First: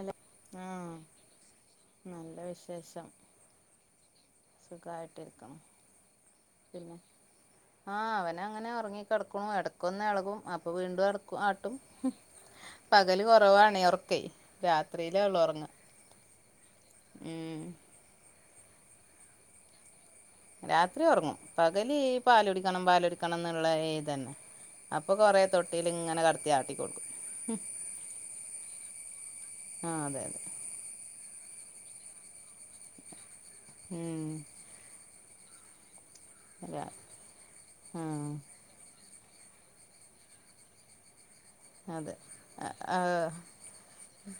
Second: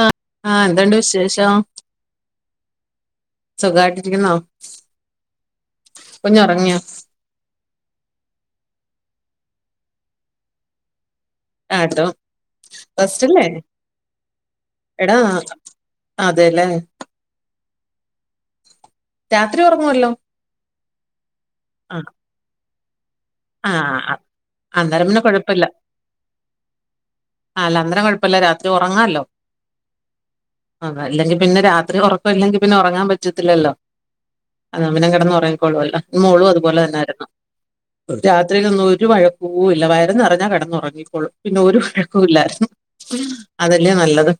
ആ ആഹ എന്തണ്ട് ആഹ് വിശേഷം നല്ല സുഖായിട്ടിരിക്കുന്നോ സുഖമായിട്ടിരിക്കും കുഞ്ഞുറങ്ങിയോ പിന്നെ ആ അവന അങ്ങനെ ഉറങ്ങി കിടക്കണ ഇടക്കൊന്ന് ഇളകും അപ്പോൾ വീണ്ടും ഇട ആട്ടും ആട്ടോ പകല് റെസ്റ്റല്ലേ കുറവാണ ഉറക്കേ എടാ രാത്രിയില ഉള്ളൂ ഉറങ്ങ അതെല്ലേ ഉം രാത്രി ഉറങ്ങുവല്ലോ രാത്രി ഉറങ്ങും പകല് ആ പാലൊടിക്കണം പാലൊടിക്ക ക്കണം ആ എന്നുള്ള ആ, ഇതന്നെ അന്നേരം അപ്പൊ പിന്നെ കൊറെ കുഴപ്പമില്ല തൊട്ടിൽ ഇങ്ങനെ കടത്തിയാട്ടി കൊടുക്കും [unintelligible] കുഴപ്പമില്ല രാത്രി ഉറങ്ങാല്ലോ ആ അതെ അതെ പിന്നെ രാത്രി ഉറക്കം ഇല്ലെങ്കി പിന്നെ ഉറങ്ങാൻ പറ്റത്തില്ലല്ലോ ഉം അ പിന്നെ കിടന്ന് ഉറങ്ങിക്കോളുവല്ലോ മോളും അതുപോലെ രാ തന്നൊയിരുന്നു ആഹ് രാത്രിയിൽ ഒന്നും ഒരു വഴക്കവും ഇല്ല വയറ് നിറഞ്ഞാ കിന്നുറങ്ങിക്കൊളും ഒരു അതെ [unintelligible] ഇല്ല ആഹ് അതല്ലേ നല്ലത്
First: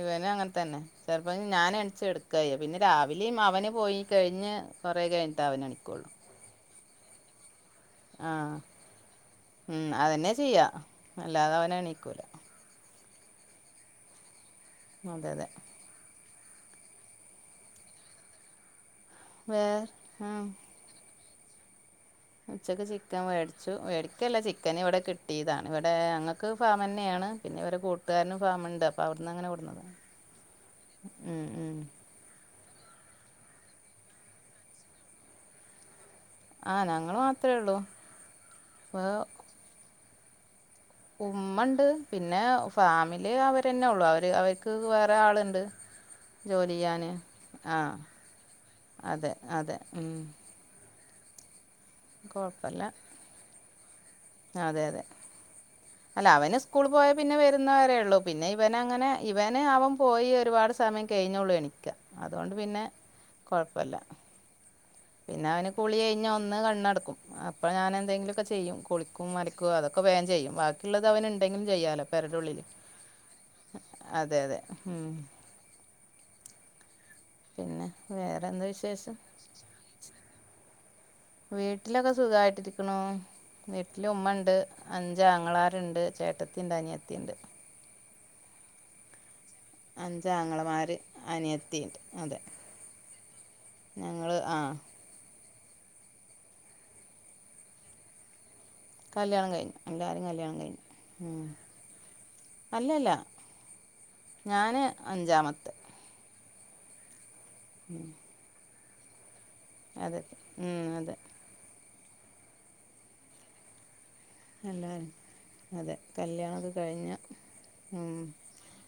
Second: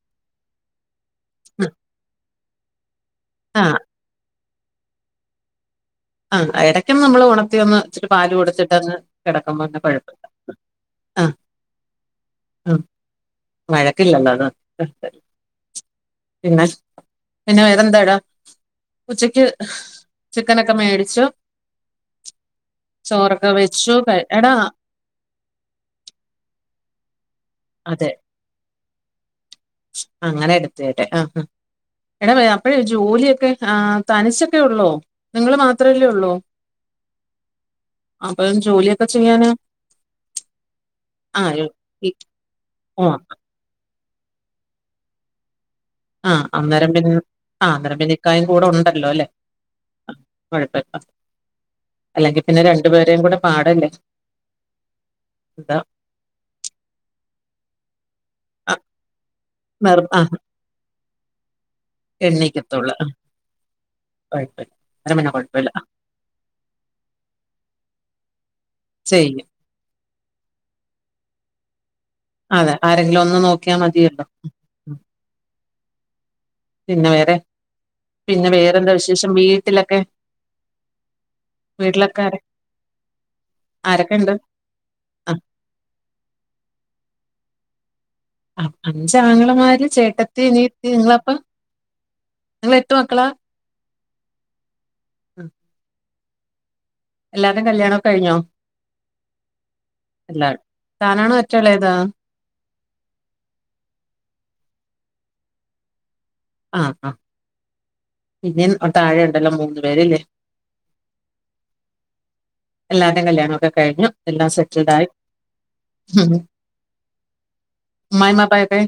ഇവനും അങ്ങനെ തന്നെ ചെറപ്പ ഞാൻ എണച്ച് എടുക്കയ്യ പിന്നെ രാവിലെ ആ അവന് പോയി കഴിഞ്ഞ് കുറേ കഴഞ്ഞിട്ട് അവനണിക്കോുള്ളൂ ആ് അടയ്ക്കും നമ്മള് ഉഓ ക ഒന്ന് ഇച്ചിരി പാല് ആഹ് കൊടുത്തിട്ട്ന്ന് കിടക്കുമന്ന ഉം കുഴപ്പില്ല ആ ക്കല മഴക്കില്ലല്ലോ ല് അതെ അതെ പിന്നെ പിന്നെ വേറേ ന്താടാ ഉച്ചക്ക് വേ ഉം ചിക്കനൊക്കെ മേടിച്ചു ഉച്ചക്ക് ചിക്കൻ ചോറൊക്കെ മേടിച്ചു വെച്ചു കഴി- മേടിക്കല്ല എടാ ചിക്കൻ ഇവിടെ കിട്ടിയതാണ് ഇവിടെ ങ്ങക്ക് ഫാമ ന്നെയാണ് പിന്നെ അവരു അതെ കൂട്ടുകാരനും ഫാമ് ണ്ട് അവിടെന്ന്ങ്ങെ അങ്ങനെ എടുത്തട്ടെ ആഹ് ഉം എട അഴേ ജോലിയൊക്കെ ആ തനിച്ചൊക്കെ ഉള്ളു നിങ്ങൾ മാത്രമല്ലേ ആഹ് ഞങ്ങൾ മാത്രമേ ഉള്ളൂ അപ്പോ ജോലിയൊക്കെ അപ്പോൾ ചെയ്യാന ഉമ്മ ഉണ്ട് ഇ- പിന്നെ ഓ ഫാമിലി അവരെന്നെ ഉള്ളു അവ അവയ്ക്ക് വേറെ ആളുണ്ട് ആഹ് ജോലി അന്നേരം ചെയ്യാന് പിന്നെ ആ അന്നേരം പിന്നെ ഇക്കായും കൂടെ ഉണ്ടല്ലോ അല്ലേ അതെ അതെ ഉം കുഴപ്പമില്ല അല്ലെങ്കി പിന്നെ കുഴപ്പമില്ല രണ്ടു പേരേും കൂടെ പാടല്ലേ അതെ അതെ എന്താ അല്ല അവന് സ്കൂൾ പോയ പിന്നെ വരുന്നവരേ ഉള്ളൂ പിന്നെ ആ ഇവന അങ്ങനെ ഇവന് അവൻ പോയി ഒരുപാട് സമയം കഴിഞ്ഞോളേണി എണ്ണിക്കത്തുള്ളൂ ആ കുഴപ്പല്ല പിന്നെ അവന് കുളി കഴിഞ്ഞ ഒന്ന് കണ്ണടക്കും അപ്പൊ ഞാൻ എന്തെങ്കിലുമൊക്കെ ചെയ്യും കുളിക്കും അലക്കും അതൊക്കെ ഒക്കെ വേൻ ചെയ്യും ബാക്കിയുള്ളത് അവന് ഉണ്ടെങ്കിലും ചെയ്യാല്ലോ അതെ ആരെങ്കിലും ഒന്ന് നോക്കിയാ മതിയല്ലോ അതെ അതെ ഉം. പിന്നെ വേറെ പിന്നെ വേറെന്താ വിശേഷം വീട്ടിലൊക്കെ വീട്ടിലൊക്കെ സുഖായിട്ടിരിക്കണു വീട്ടില ആരൊക്കെ ഉണ്ട് ഉമ്മുണ്ട് ആ അഞ്ചാങ്ങളാരുണ്ട് ചേട്ടത്തി ഉണ്ട് അനിയത്തിണ്ട് അഞ്ച് ആങ്ങ മാര് ചേട്ടത്തി അനിയത്തി അഞ്ചാങ്ങളമാര് നിങ്ങളപ്പം അനിയത്തിണ്ട് അതെ നിങ്ങള് എട്ട് മക്കളാ ഞങ്ങള് ആഹ ഉം എല്ലാരും കല്യാണമൊക്ക കഴിഞ്ഞോ കല്ല്യാണം കഴിഞ്ഞു എല്ലാരും കല്യാണം കഴിഞ്ഞു താനാണോ ഉ ഒറ്റളേതാ അല്ലല്ല ഞാൻ അഞ്ചാമത്തെ ആ ആ ഉം [unintelligible] ൻ [unintelligible] അതെതെ ഉം അതെ എല്ലാരുടെയും കല്യാണമൊക്കെ കഴിഞ്ഞു എല്ലാം സെറ്റിൽഡ് ആയി എല്ലാരും അതെ ഉം. കല്യാണമൊക്കെ കഴിഞ്ഞു ഉം ഉമ്മായും വാപ്പായൊക്കെ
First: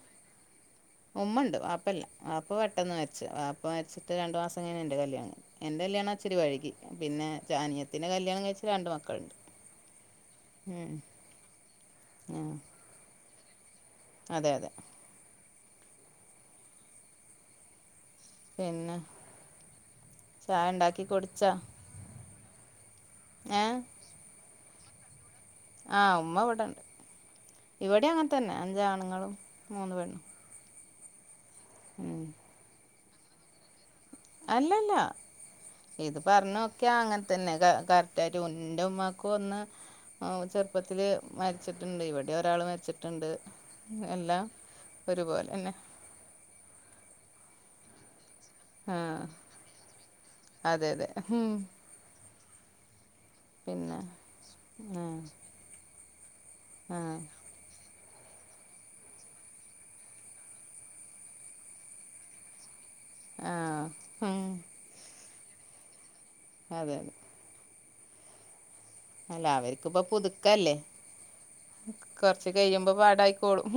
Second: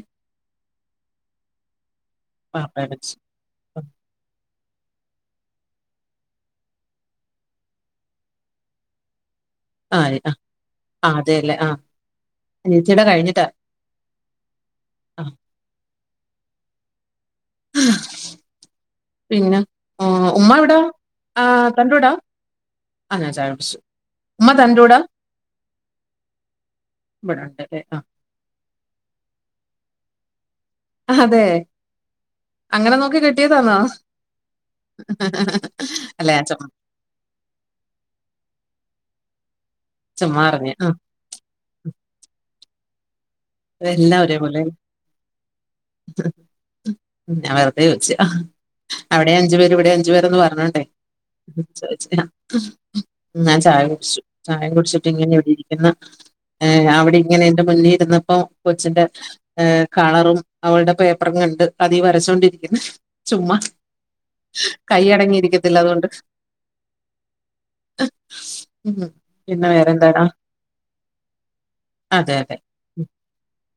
ഉമ്മ ഉണ്ട് വപ്പല്ല വാപ്പ പെട്ടെന്ന് വാപ്പയുടെ മരിച്ചു വാപ്പ വരിച്ചിട്ട് രണ്ടു മാസം അങ്ങനെ എന്റെ കല്യാണം ന്റെ കല്യണം ഇച്ചിരി വൈകി പിന്നെ അനിയത്തിന്റെ കല്യാണം കഴിച്ച് രണ്ട് മക്കളുണ്ട് ആ ആ ആ അതെല്ലേ ആ ഉം അനിയത്തീടെ കഴിഞ്ഞിട്ടാ അതെ അതെ ആ പിന്നെ പിന്നെ ഉമ്മ ചായ എവിടാ ഉണ്ടാക്കി ആ കുടിച്ചാ തന്റെ കൂടാ ആ ഞാൻ ചായ ഏ കുടിച്ചു ഉമ്മ തന്റെ കൂടാ ആ ഉമ്മ വടെണ്ട്. ഇവിടെ ഉണ്ട് അല്ലേ ആ ഇവിടെയങ്ങൻതന്ന അഞ്ചാണുങ്ങളും മൂന്ന് പെണ്ണും. അതേ, ഉം. അങ്ങനെ നോക്കി കെട്ടിയതാന്നോ അല്ലല്ല ഇത് അല്ല ഞാൻ ചുമ്മാ പറഞ്ഞൊക്കെ അങ്ങനെ തന്നെ കറക്റ്റായിട്ട് എന്റെ ഉമ്മാക്കും ഒന്ന് ആ ചുമ്മാ ഓ അറിഞ്ഞു ആ ചെർപ്പത്തില് മര്ച്ചിട്ട്ണ്ട്. ഇവടിം ഒരാള് മര്ച്ചിട്ട്ണ്ട്. എല്ലാ ഒരേ പോലെ, ഒരുപോലെ തന്നെ [unintelligible] ഞാ വേ അതെ ചോയിച്ചേ, ആ ആ അവിടെ അഞ്ചു പേര് ഇവിടെ അഞ്ചു പേരെന്ന് പറഞ്ഞോണ്ടേ, അതെ അതെ ഉം. ചോയിച്ചെ ഞാൻ ചായ പിന്നെ കുടിച്ചു. ചായ ആ കുടിച്ചിട്ട് ഇങ്ങനെവിടെരിക്കുന്ന ഏ, ആ അവിടിങ്ങനെ എന്റെ മുന്നി ഇരുന്ന് ഇപ്പൊ, കൊച്ചിന്റെ ഏ കളറും അവൾടെ പേപ്പറും കണ്ട് അതീ വരച്ചോണ്ടിരിക്കുന്ന് ആ ചുമ്മാ, ഉം. കൈയടങ്ങിയിരിക്കത്തില്ല അതോണ്ട്. അതെ, അതെ. ഉം. അല്ല പിന്നെ അവർക്ക്പ്പൊ വേറെന്താടാ പുതുക്കല്ലേ, അതെ കൊർച്ച് അതെ കയുമ്പോ ഉം. പാടായി ക്കോളും.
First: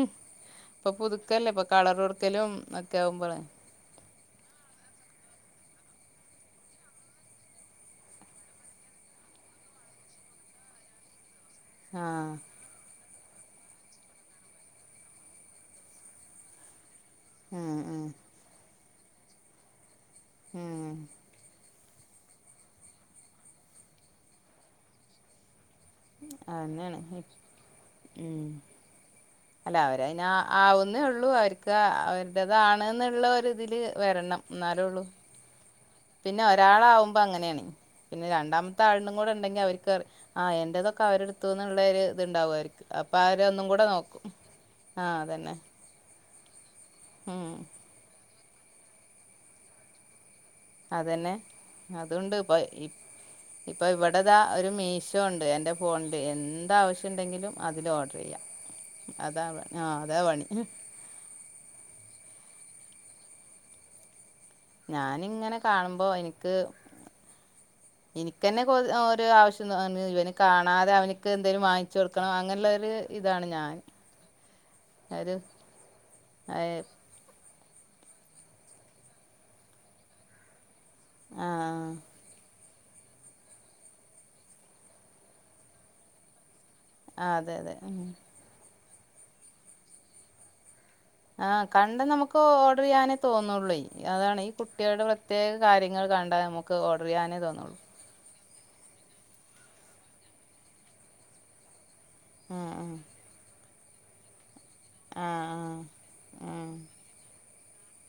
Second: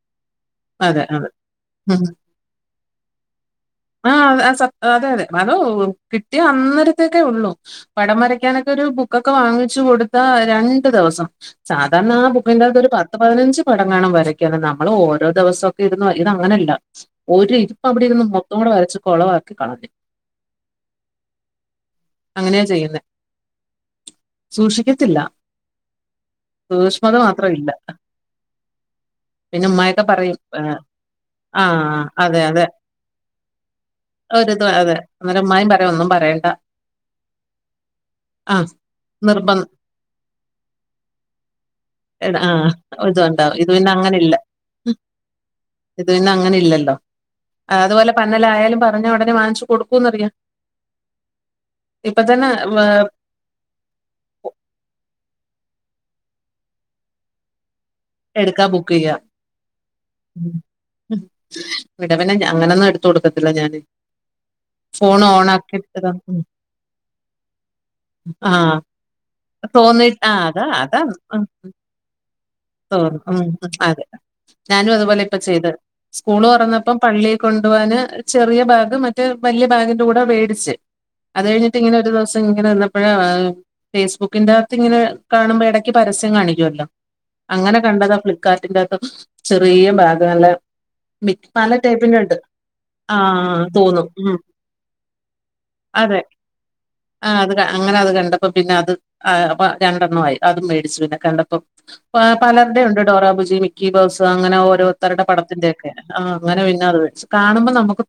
ഇപ്പൊ അതെ അതെ പുതുക്കല്ലേ ഇപ്പൊ കളറൊട്ക്കലും ഒക്കാവുമ്പളേ ആ [unintelligible] ആ അതെ അതെ, അതോ കിട്ടിയ അന്നരത്തേക്കെ ഒള്ളൂ. പടം വരയ്ക്കാനൊക്കെരു ബുക്കൊക്കെ വാങ്ങിച്ചു. കൊടുത്താ രണ്ട് ദെവസം, ആ സാധാരണാബുക്കിന്റെകത്തൊരു പത്ത് പതിനഞ്ച് പടംങ്ങാണം വരയ്ക്കും. ക്കാണ്. നമ്മള് ഓരോ ദെവസൊക്കെ രുന്ന് ഇത് അങ്ങനെയല്ല, ഒരു ഉം ഉം ഇരുപ്പവിടെ ഇരുന്ന് മൊത്തം കൂടെ വരച്ച് കൊളവാക്കി കളഞ്ഞ്. ഏ! അങ്ങനെയാ ചെയ്യുന്നെ, സൂഷിക്കത്തില്ലാ. അതെന്നെയാണ് സൂഷ്മത മാത്രമില്ല. ഉം അല്ല അവരതിനാ ആവുന്നേള്ളൂ, അവര്ക്ക് ആഹ് അതെ അതെ അവരുടേതാണ്ന്ന്ള്ളൊ രിതില് വരണം. [unintelligible] എന്നാലേ അതെ, ഉള്ളൂ ന്നലെ മ്മ പിന്നെ ഒരാളാവുമ്പോ അങ്ങനേണ്. പിന്നെ ആഹ് രണ്ടാമത്തെ ആൾനും കൂടെ ഉണ്ടെങ്കി നിർബന്ധം അവര്ക്കറി ആഹ് എന്റേതൊക്കെ അവരെടുത്തുന്ന്ള്ളെരു എടാ ത്ണ്ടാവും ആഹ് അവര്ക്ക്. അപ്പ ഇതുണ്ടാവും അവരെന്നും ഇത് കൂടെ പിന്നെ അങ്ങനെ നോക്കും. ആഹ് അതന്നെ. അത്പിന്നെ അങ്ങനെയില്ലല്ലോ, ഉം ആ അത്പോലെ പന്നലായാലും പറഞ്ഞ ഉടനെ വാങ്ങിച്ച് കൊടുക്കൂന്നറിയാം. അതെന്നെ, ഇപ്പൊ അതൂണ്ട്. തന്നെ പ്പൊ ഇ ഇപ്പൊ ഇവടതാ ഒരു മീശോ [unintelligible] എന്റെ ഫോണ്ല് എന്താവശ്യണ്ടെങ്കിലും അ എട്ക്കാ ബുക്കെയ്യ, ആ അതാ ഉം പണി ഉം വടെ പിന്നെ ഞാ അങ്ങനൊന്നും എട്ത്ത് കൊട്ക്കത്തില്ല ഞാന്. ഫോൺ ഓൺ ഞാനിങ്ങനെ കാണുമ്പോ ആക്കിട്ടതാ എനിക്ക്, ആ എനിക്കന്നെ കൊ ഓരോ ആവശ്യംന്ന് പർഞ്ഞ് തോന്നി ഇവന് ആ അതാ കാണാതെ അതാ അവന്ക്ക് എന്തേലും വാങ്ങിച്ചു കൊട്ക്കണം, അ തോന്നും. ഉം അതെ, ഞാനും അതുപോലെ ഒരു ഇപ്പ ചെയ്ത്. സ്കൂള് തൊറന്നപ്പം പള്ളി കൊ ണ്ടോവാന് ചെറിയ ബാഗ് മറ്റേ വല്യ ബാഗിന്റെ കൂടെ വേടിച്ച്. അത് കഴിഞ്ഞിട്ട് ആഹ് ഇങ്ങനൊരു ദെവസം ഇങ്ങനെര്ന്നപ്പഴാ ഫേസ്ബുക്കിന്റാത്തിങ്ങനെ കാണുമ്പോ ഇടയ്ക്ക് പര സ്യം കാണിക്ക്യോല്ലോ. അതെ അതെ അങ്ങനെ ഉം കണ്ടതാ ഫ്ലിപ്കാർട്ടിൻ്റൊക്കെ ചെറിയ ബാഗ് അല്ലേ. ആഹ്, കണ്ട നമക്ക് ഓർഡറെയ്യാനേ ആഹ് തോന്നൊള്ളയ്, തോന്നും ഉം അതാണ് ഈ കുട്ടിൾടെ പ്രത്യേക കാര്യങ്ങൾ ക അതെ കണ്ട നമുക്ക് ഓർഡർ ചെയ്യാനേ തോന്നൊള്ളൂ. പ്പ പിന്നെ അത് ആ പ രണ്ടെണ്ണവായി. അതും മേടിച്ച്. പിന്നെ കണ്ടപ്പം ആ പലര്ടെ ആഹ് ഉണ്ട്. ഡോറബുജി, മിക്കി ബൗസ്, അങ്ങനെ ഒ രോത്തര്ടെ ആഹ് ആഹ് പടത്തിന്റെയൊക്കെ, ആഹ് അങ്ങനെ പിന്നെ അത് വെച്ച്, കാണുമ്പോ നമുക്കു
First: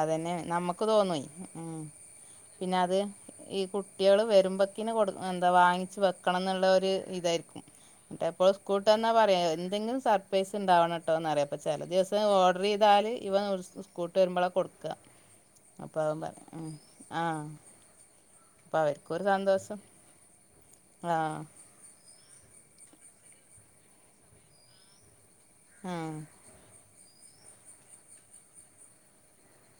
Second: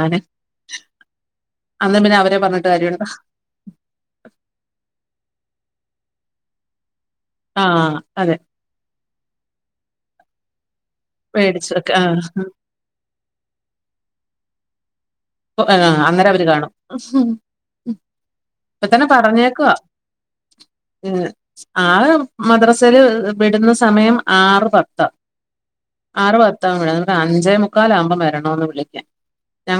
അതന്നെണ്, നമ്മക്ക് തോന്നെയ് അന്ന് പിന്നെ അവരെ പറഞ്ഞിട്ട് പിന്നെ, അത് കാര്യമുണ്ടോ ഈ കുട്ട്യേള് വരുമ്പക്കിന് കൊടു എന്താ വാങ്ങി വെക്കണംന്ന്ള്ളൊര് ഇതായിര്ക്കും. ആഹ് അതെ എപ്പളും സ്കൂൾട്ടെ [unintelligible] പറയാ എന്തങ്കിലും സർപ്രൈസ് ഉണ്ടാവണംട്ടാ കേട്ടോന്നറിയപ്പ മേടിച്ചു ചെല ഒക്കെ ദിവസം ആഹ് ഓഡറെയ്താല് ഇവൻ സ്കൂട്ട് വരുമ്പള കൊടുക്ക. [unintelligible] ആ അന്നേരം അവര് കാണും ആഹ് അപ്പൊ ഇപ്പൊ തന്നെ അവർക്കൊരു പറഞ്ഞേക്കുവ സന്തോഷം ഉം ആഹ് ആ മദ്റസേല് [unintelligible] വിട്ന്ന സമയം ആറ് പത്ത്. ആഹ് ആറ് പത്താവും വിടാന്. ആഹ്, അഞ്ചേ മുക്കാലാവുമ്പം വരണോന്ന് വിളിയ്ക്കാൻ.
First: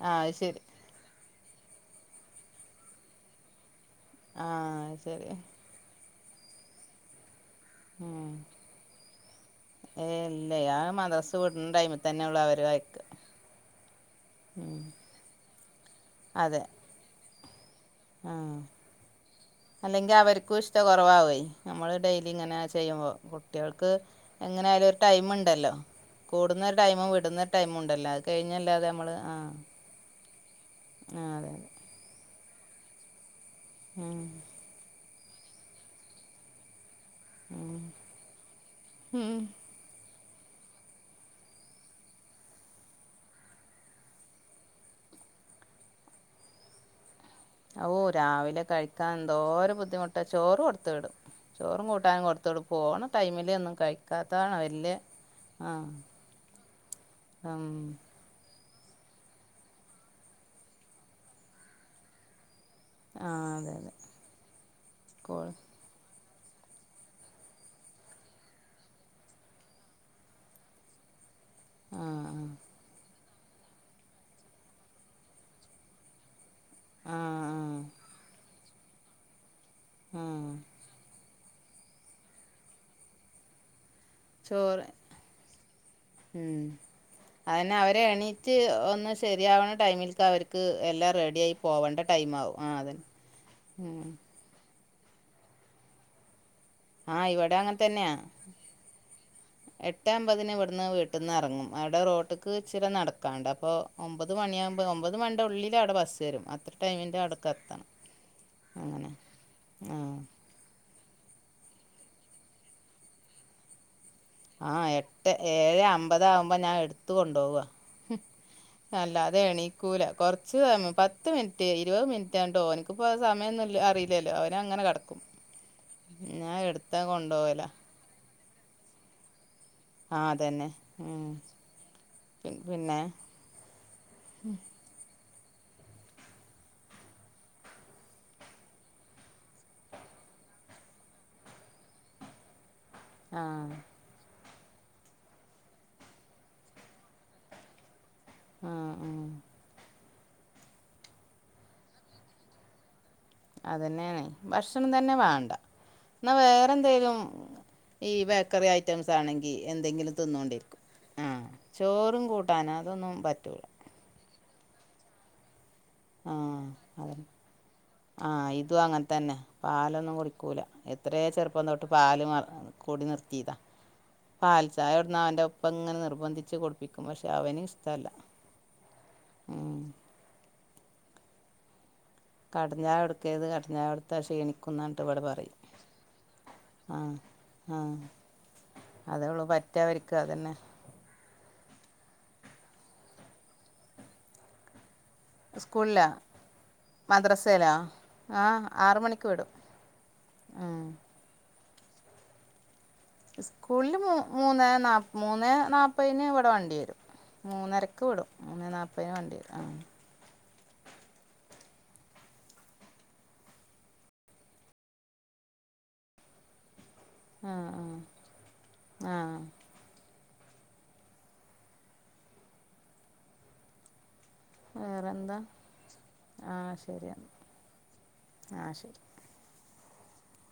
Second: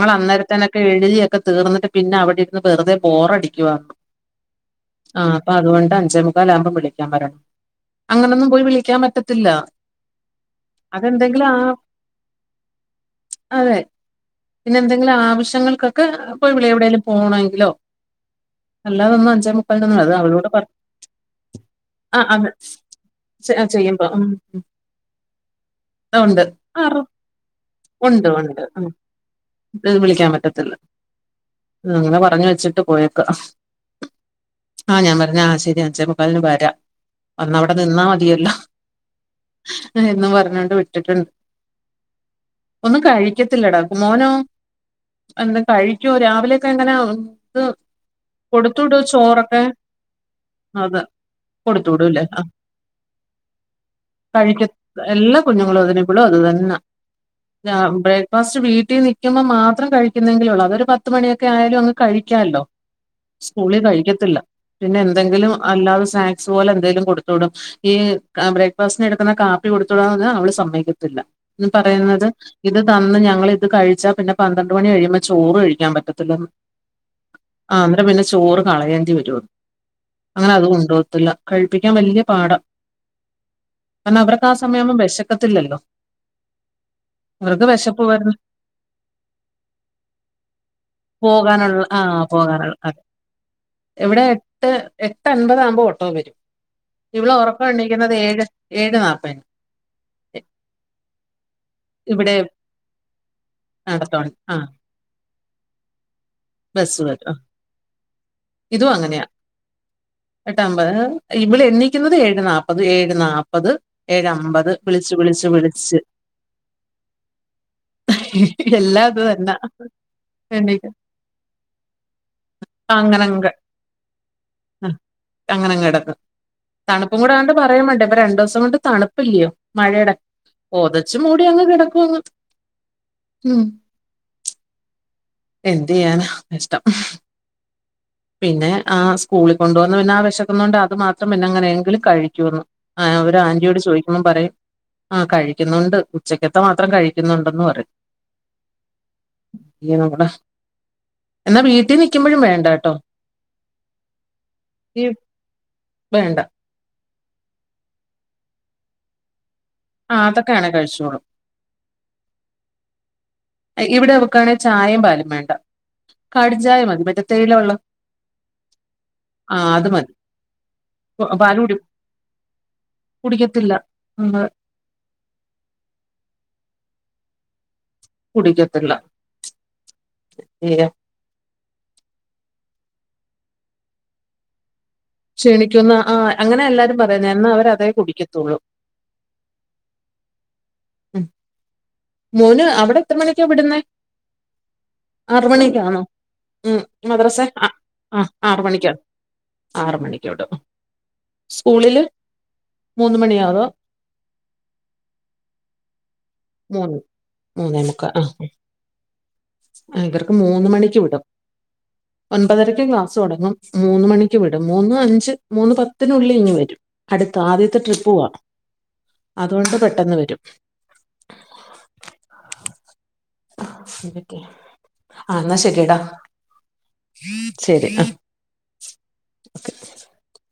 ആ അയ്ശരി ഒക്കെ എഴതി ഒക്കെതീർന്നിട്ട് പിന്നെ അവിടെര്ന്ന് വെറുതെ ബോറടിക്കുവാ ആഹ് അത് ആ ശരി അപ്പൊ അതുകൊണ്ട് അഞ്ചേ മുക്കാലാകുമ്പോ വിളിക്കാൻ വരണം അങ്ങനൊന്നും പോയി വിളിക്കാൻ പറ്റത്തില്ല ഏ ല്ലേ ആ അതെന്തെങ്കിലും ആ മദ്രാസവിടുന്ന ടൈമി തന്നെയൊള്ളു അവര് അയക്കാ അതെ പിന്നെ എന്തെങ്കിലും ആവശ്യങ്ങൾക്കൊക്കെ അ അപ്പൊ എവിടെേങ്കിലും പോണങ്കിലോ ആ അത് അല്ലെങ്കി അവളോട് അവർക്കും പറ ഇഷ്ട കുറവാവേ നമ്മള് ആഹ് ഡെയിലി ഇങ്ങനെ അതെ ചെയ്യുമ്പോ കുട്ട്യാക്ക് ക്ക് ചെയ്യുമ്പോ ഉം എങ്ങനായാലും ഒരു ടൈമ്ണ്ടല്ലോ ഉണ്ട് കൂടുന്നൊരു ആറ് ടൈമും വിടുന്നൊരു ടൈമും ഉണ്ടല്ലോ അത് ഉണ്ട് കഴിഞ്ഞല്ലാതെ നമ്മള് ആ റ്റത്തില്ല അങ്ങനെ പറഞ്ഞ് വെച്ചിട്ട് പോയേക്കാ ഉം ആ ഞാൻ പറഞ്ഞേ ആ ശരിയാ അഞ്ചേമുക്കാൽന്ന് വരാ അന്നവിടെ നിന്നാ മതിയല്ലോ ഉം എന്നും പറഞ്ഞാണ്ട് വിട്ടിട്ടുണ്ട് ഒന്നും കഴിക്കത്തില്ലടാ മോനോ എന്താ കഴിക്കോ രാവിലെയൊക്കെ എങ്ങനാവൻ ഓ രാവിലെ കഴിക്കാൻ എന്തോരം ബുദ്ധിമുട്ടാ ചോറ് കൊടുത്തു അത് വിടും ചോറും കൊടുത്തു വിടൂല്ലേ കൂട്ടാനും ആ കൊടുത്ത്ടും പോണ ടൈമില് ഒന്നും കഴിക്കാത്തതാണ് കഴിക്ക വല്ല്യ ആ ആ ബ്രേക്ക്ഫാസ്റ്റ് വീട്ടിൽ നിക്കുമ്പോ മാത്ര ത്രം കഴിക്കുന്നെങ്കിലൊള്ളൂ അത് ഒരു പത്ത് മണിഒക്കെ ആയാലും അങ്ങ് കഴിക്കാല്ലോ ആഹ് അതെ സ്കൂളിൽ അതെ കഴിക്കത്തില്ല പിന്നെ കോൾ എന്തെങ്കിലും അല്ലാതെ സ്നാ ക്സ് പോലെ എന്തേലും കൊടുത്ത്ടും ഈ ബ്രേക്ക്ഫാസ്റ്റിന് എടുക്കുന്ന കാപ്പി കൊടുത്ത്ടാന്ന് പറഞ്ഞാ അവള് സമ്മതിക്കത്തില്ല ഉം ആഹ് ആഹ് പറയുന്നത് ഇത് തന്ന് ഞങ്ങള് ഇത് കഴിച്ചാ പിന്നെ പന്ത്രണ്ട് മണി കഴിയുമ്പോ ചോറ് കഴിക്കാൻ പറ്റത്തില്ലന്ന് ആഹ് ആഹ് ആം പിന്നെ ചോറ് കളയേണ്ടി വരോന്ന് ആഹ് അങ്ങനെ അതും കൊണ്ടോകത്തില്ല കഴിപ്പിക്കാൻ വല്ല്യ പാടാ കാരണം അവർക്ക് ആ ചോറ് സമയം ആവുമ്പം വെശക്കത്തില്ലല്ലോ അയന്നെ അവരെ എണീറ്റ് ഒ ഒന്ന് ശരിയാവണ ടൈമിൽക്ക് അവർക്ക് എല്ലാം റെഡി ആയി പോവണ്ട ടൈം ആവും ആ അതന്നെ ഉം എവിടെ എട്ട് അൻപത് ആകുമ്പോ ഓട്ടോ വരും ഇവള് ഒറക്കം എണ്ണിക്കുന്നത് ഏഴ് ഏഴ്നാ എട്ടേഅമ്പതിന് ഇവിടുന്ന് വീട്ടിൽന്ന് എറങ്ങും അവിടെ ഇവിടെ റോട്ടക്ക് ഇച്ചിരി നടക്കാണ്ട് അപ്പൊ അപ്പോൾ ഒമ്പത് നടത്തോണ്ട് ആ മണിയാകുമ്പോൾ പോ ഒമ്പത് മണിയാവുമ്പോ ഒമ്പത് മണിന്റെ ഉള്ളില് അവിടെ ബസ്സ്‌ വരും അത്ര ബസ് ടൈമിൻ്റെ വരും ആ. അടയ്ക്ക് എത്തണം ഇതും അങ്ങനെ അങ്ങനെയാ ആ എട്ടെഅമ്പ ഇവള് എണീക്കുന്നത് ഏഴ്നാപ്പത് ഏഴ്നാപ്പത് ആ എട്ടെ ഏഴേഅമ്പതാകുമ്പോ ഞാൻ എടുത്ത കൊണ്ടുപോവാ എല്ലാം അല്ല ഇത് തന്നെ അതെണീക്കൂല കൊർച്ച് എണീക്കും സമയം പത്ത് മിൻറ്റ് ഇരുപത് മിൻറ്റാണ്ട് ഓൻക്ക്പ്പൊ ആ അങ്ങനെ അങ്ങ് സമയമൊന്നുല്ല അറിയില്ലല്ലോ അവനങ്ങനെ കടക്കും അങ്ങനെങ്ങടക്കും തണുപ്പും കൂടാവുമ്പോ പറയുംവേണ്ട ഇപ്പൊരണ്ട് രണ്ടൂസം കൊണ്ട് തണുപ്പില്ലയോ മഴേടെ ആ അതന്നെ ഉം പൊതച്ച്മൂടി അങ്ങ് കിടക്കും അങ്ങ് പിന്നെ ഉം എന്ത് ചെയ്യാനാ ഇഷ്ടം പിന്നെ ആ സ്കൂളിൽ കൊണ്ടോവ്ന്ന പിന്നെ ആ വെശക്കുന്നോണ്ട് അത് മാത്രം പിന്നെ അങ്ങനെയെങ്കിലും കഴിക്കൂന്ന് ആഹ് അവരെ ആ ആന്റി യോട് ചോദിക്കുമ്പം പറയും ആ കഴിക്കുന്നുണ്ട് ഉച്ചക്കത്തെ മാത്രം കഴിക്കുന്നുണ്ടന്ന് പറയും ആ ആ [unintelligible] നമ്മുടെ എന്നാ വീട്ടിൽ നിക്കുമ്പഴും വേണ്ടാട്ടോ അതന്നെയാണേ ഭക്ഷണം തന്നെ വാണ്ട എന്നാ വേണ്ട വേറെ എന്തെങ്കിലും ഈ വ ക്കറി ഐറ്റംസ് ആണെങ്കിൽ എന്തെങ്കിലും ആ അതൊക്കെയാണെ തിന്നോണ്ടിരിക്കും കഴിച്ചോളും ആ ചോറും കൂട്ടാന അതൊന്നും പറ്റ ഇവിടെ വെക്കുകയാണെങ്കിൽ ചായയും പാലും വേണ്ട ആ കടുചായ മതി അതന്നെ മറ്റത്തേയില വെള്ളം ആഹ് ഇതും അങ്ങനെ തന്നെ ആ അത് മതി പാലൊന്നും കുടിക്കൂല എത്രയ പാല് ചെറുപ്പം കുടി തോട്ട് പാൽ നിർതീത കുടിക്കത്തില്ല നമ്മള് പാൽ ചായവിടന്ന് അവന്റെ ഒപ്പം ഇങ്ങനെ നിർബന്ധിച്ച് കൊടുപ്പിക്കും പക്ഷെ അവന് ഇഷ്ടമല്ല കുടിക്കത്തില്ല. ഉം കടഞ്ഞാ എടുക്കത് കടഞ്ഞാ എടുത്താ ക്ഷീണിക്കും ക്ഷീണിക്കുന്ന ആ അങ്ങനെ എല്ലാരും പറയാ എന്നാ അവരതേ കുടിക്കത്തുള്ളൂ അതേള്ളു പറ്റാ വരിക്കും അതന്നെ ഉം മോന് അവിടെ എത്ര മണിയൊക്കാ വിടുന്നേ? ആറ മണിക്കാണോ സ്കൂളിലാ ഉ മദ്രാസ ആ മദ്രസയിലാ ആ ആറ ആഹ് മണിക്കാ ആറ് മണിക്ക് വിടും ഉം സ്കൂളിൽ മൂന്ന് മണിയോ അതോ സ്കൂളില് മ മൂന്ന്േ നാ മൂന്ന്േ നാല്പ്പതിന് ഇവിടെ വണ്ടി വരും മൂന്ന് മൂന്നേ മൂന്നരക്ക് മുക്കാൽ ആ വിടും മൂന്ന് നാല്പ്പതിന് വേണ്ടി ആ മൂന്ന്മണക്ക് വിടുംഒൻപതരക്ക് ക്ലാസ്സ്തൊടങ്ങും മൂന്ന്മണി വിട് മൂന്ന് അഞ്ച് മൂന്ന്പത്തിനുള്ളിൽങ്ങ് വരും അടുത്ത ആഹ് ആഹ് ആദ്യത്തെട്രിപ്പ്പോവാ ആഹ് അതുകൊണ്ട്പെട്ടെന്ന് വരും [inaudible] വേറെന്താ എന്നാ ശരി ഡാ ആഹ് ശരിയെന്നാ ശരി ആഹ് ശരി [inaudible]